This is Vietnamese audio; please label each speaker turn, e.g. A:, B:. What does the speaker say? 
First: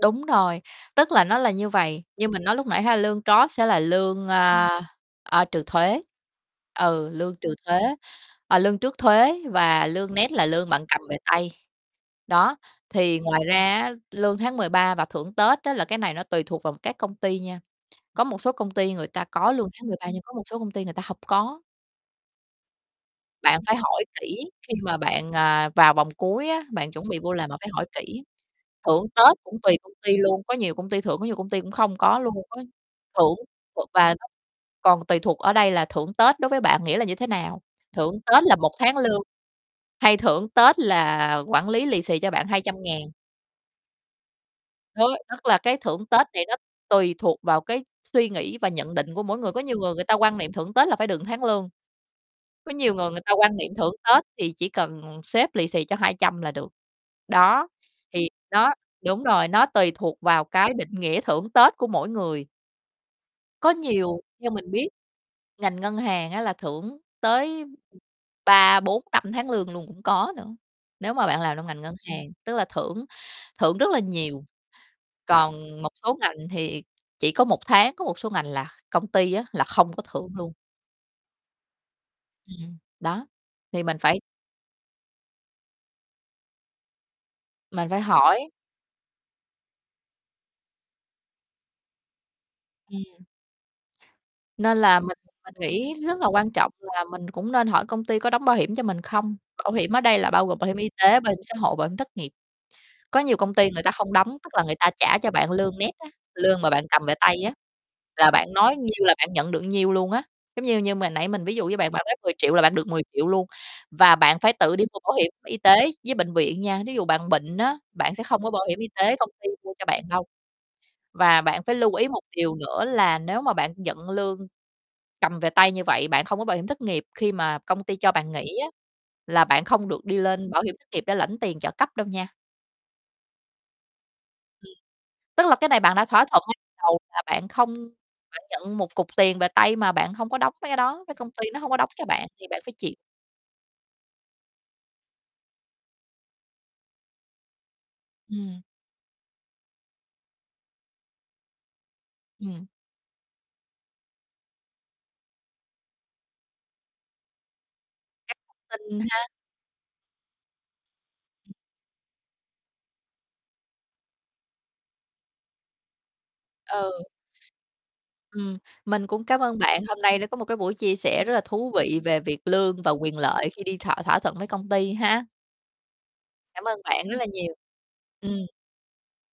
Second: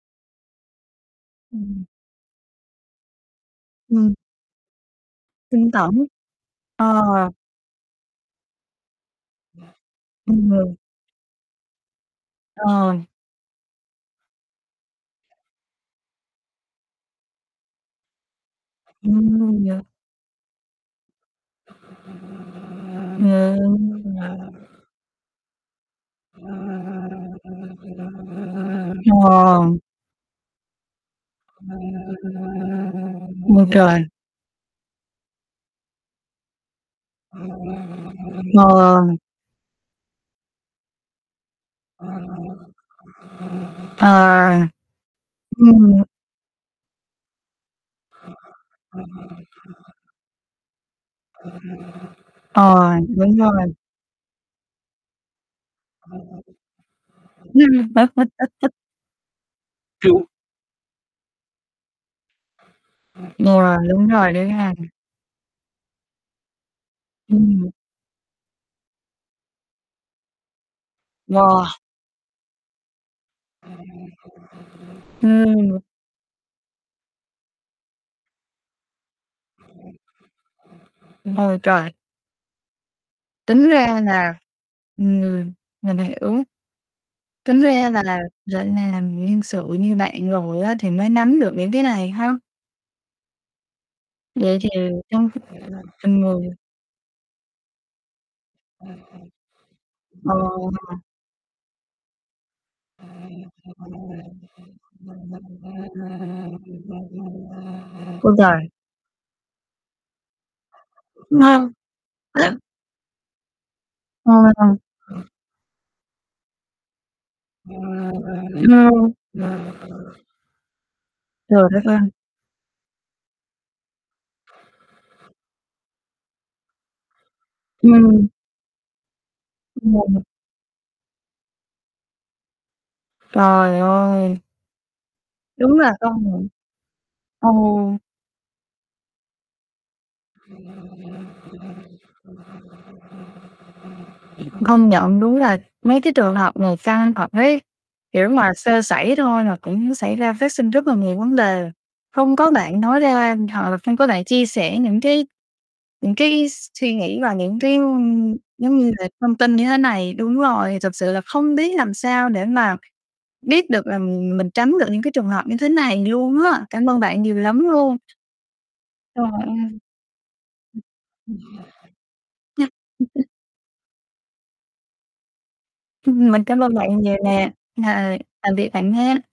A: Đúng rồi. Tức là nó là như
B: Ừm.
A: vầy, như mình nói lúc nãy ha, lương gross sẽ là
B: Ừm.
A: lương, a, a, trừ
B: Kinh tởm.
A: thuế.
B: Ờ.
A: Ừ, lương trừ thuế, ờ, lương trước thuế và lương net là lương
B: Ừm.
A: bạn cầm về tay. Đó,
B: Ờ.
A: thì ngoài ra á, lương tháng 13 và thưởng Tết á, là cái này nó tùy thuộc vào các công ty nha. Có một số công ty người ta có
B: Ừm.
A: lương
B: Yeah.
A: tháng 13 nhưng có một số công ty người ta hông có.
B: À,
A: Bạn phải hỏi
B: ờ.
A: kỹ khi mà bạn, à, vào vòng cuối
B: Ờ.
A: á, bạn chuẩn bị vô làm bạn phải hỏi kỹ. Thưởng Tết cũng tùy công ty luôn, có nhiều công ty thưởng có nhiều công ty cũng không có luôn á. Thưởng
B: Ôi
A: th
B: trời!
A: và nó còn tùy thuộc ở đây là thưởng Tết đối với bạn nghĩa là như thế nào? Thưởng Tết là 1 tháng
B: Ờ.
A: lương, hay thưởng Tết là quản lý lì xì cho bạn 200.000.
B: À.
A: Đó. Tức là cái
B: Ừm.
A: thưởng Tết này nó tùy thuộc vào cái suy nghĩ và nhận định của mỗi người, có nhiều người người ta quan niệm thưởng Tết là phải được tháng lương. Có nhiều
B: Ờ,
A: người người ta
B: đúng
A: quan niệm
B: rồi.
A: thưởng Tết thì chỉ cần sếp lì xì cho 200 là được. Đó,
B: Bác
A: thì
B: [unintelligible] rất
A: đó
B: thích.
A: đúng rồi, nó tùy thuộc
B: [unintelligible]
A: vào cái định nghĩa thưởng Tết của mỗi người. Có
B: Ừ, đúng
A: nhiều,
B: rồi, đấy
A: theo mình
B: ha.
A: biết, ngành ngân hàng á là thưởng tới
B: Ừm.
A: 3, 4, 5 tháng lương luôn, cũng có nữa. Nếu mà bạn làm trong
B: Wow!
A: ngành ngân hàng, tức là thưởng thưởng rất là nhiều,
B: Ừ.
A: còn một số ngành thì chỉ có 1 tháng, có một số ngành là công ty á, là không có thưởng luôn.
B: Ôi trời!
A: Ừm, đó,
B: Tính
A: thì mình
B: ra
A: phải
B: là ừm, người người này ứng tính
A: mình
B: ra
A: phải
B: là,
A: hỏi.
B: gọi làm, nhân sự như bạn rồi á, thì mới nắm được những cái này ha.
A: Ừm.
B: Vậy thì
A: Nên là mình
B: trong
A: mình nghĩ rất
B: từng
A: là
B: người.
A: quan trọng là mình cũng nên hỏi công ty có đóng bảo hiểm cho mình không? Bảo hiểm ở đây là
B: Ờ
A: bao gồm bảo hiểm y
B: ha.
A: tế, bảo hiểm xã hội, bảo hiểm thất nghiệp. Có nhiều công ty người ta hông đóng, tức là người ta trả cho bạn lương net á, lương mà bạn cầm về tay á, là
B: Ôi
A: bạn
B: giời!
A: nói nhiêu là bạn nhận được nhiêu luôn á. Giống như như mà nãy mình ví
B: Ngơ.
A: dụ với bạn, bạn nói 10.000.000 là bạn được 10.000.000 luôn, và
B: Ờ,
A: bạn phải
B: vậy
A: tự đi mua bảo
B: còn
A: hiểm y tế với bệnh viện nha. Thí dụ bạn bệnh
B: Ờ,
A: á, bạn sẽ không có bảo hiểm y
B: ờ.
A: tế công ty mua cho bạn
B: [unintelligible]
A: đâu. Và bạn
B: Trời
A: phải
B: đất
A: lưu
B: ơi!
A: ý một điều nữa là nếu mà bạn nhận lương cầm về tay như vậy, bạn không có bảo hiểm thất nghiệp khi mà công ty cho
B: Ừm.
A: bạn nghỉ á, là bạn không
B: Cũng mờ
A: được đi
B: mịt.
A: lên bảo hiểm thất nghiệp để lãnh tiền trợ cấp đâu nha.
B: Trời ơi!
A: Ừm, tức là cái
B: Đúng
A: này
B: là
A: bạn đã
B: con
A: thỏa thuận
B: người.
A: ngay từ đầu là
B: Ừ.
A: bạn không bạn nhận một cục tiền về tay mà, bạn hông có đóng mấy cái đó, cái công ty nó hông có đóng cho bạn thì bạn phải chịu.
B: Công nhận, đúng là mấy cái trường hợp này căng thật đấy, kiểu, mà
A: Ừm.
B: sơ sẩy thôi là cũng xảy ra phát sinh rất là nhiều vấn đề, không có
A: Ừm.
B: bạn nói ra hoặc là không có bạn chia sẻ những cái những cái s suy nghĩ và những cái, ơ,
A: Các
B: giống như
A: tin
B: là
A: ha.
B: thông tin như thế này đúng rồi, thực sự là
A: Ừm.
B: không biết làm sao để mà biết được là mình mình tránh được những cái trường hợp như thế này luôn á, cảm ơn
A: Ừ.
B: bạn nhiều lắm luôn.
A: Ừm, mình
B: Trời
A: cũng cám
B: ơi!
A: ơn
B: Ừ.
A: bạn, hôm nay đã có một cái buổi chia sẻ rất
B: Ừ.
A: là
B: Nha.
A: thú vị về việc lương và quyền lợi khi đi thỏa thỏa thuận với công ty ha.
B: Ừm. Mình cảm
A: Cảm
B: ơn
A: ơn
B: bạn
A: bạn rất
B: nhiều
A: là
B: nè.
A: nhiều.
B: Ờ,
A: Ừm.
B: tạm biệt bạn nha.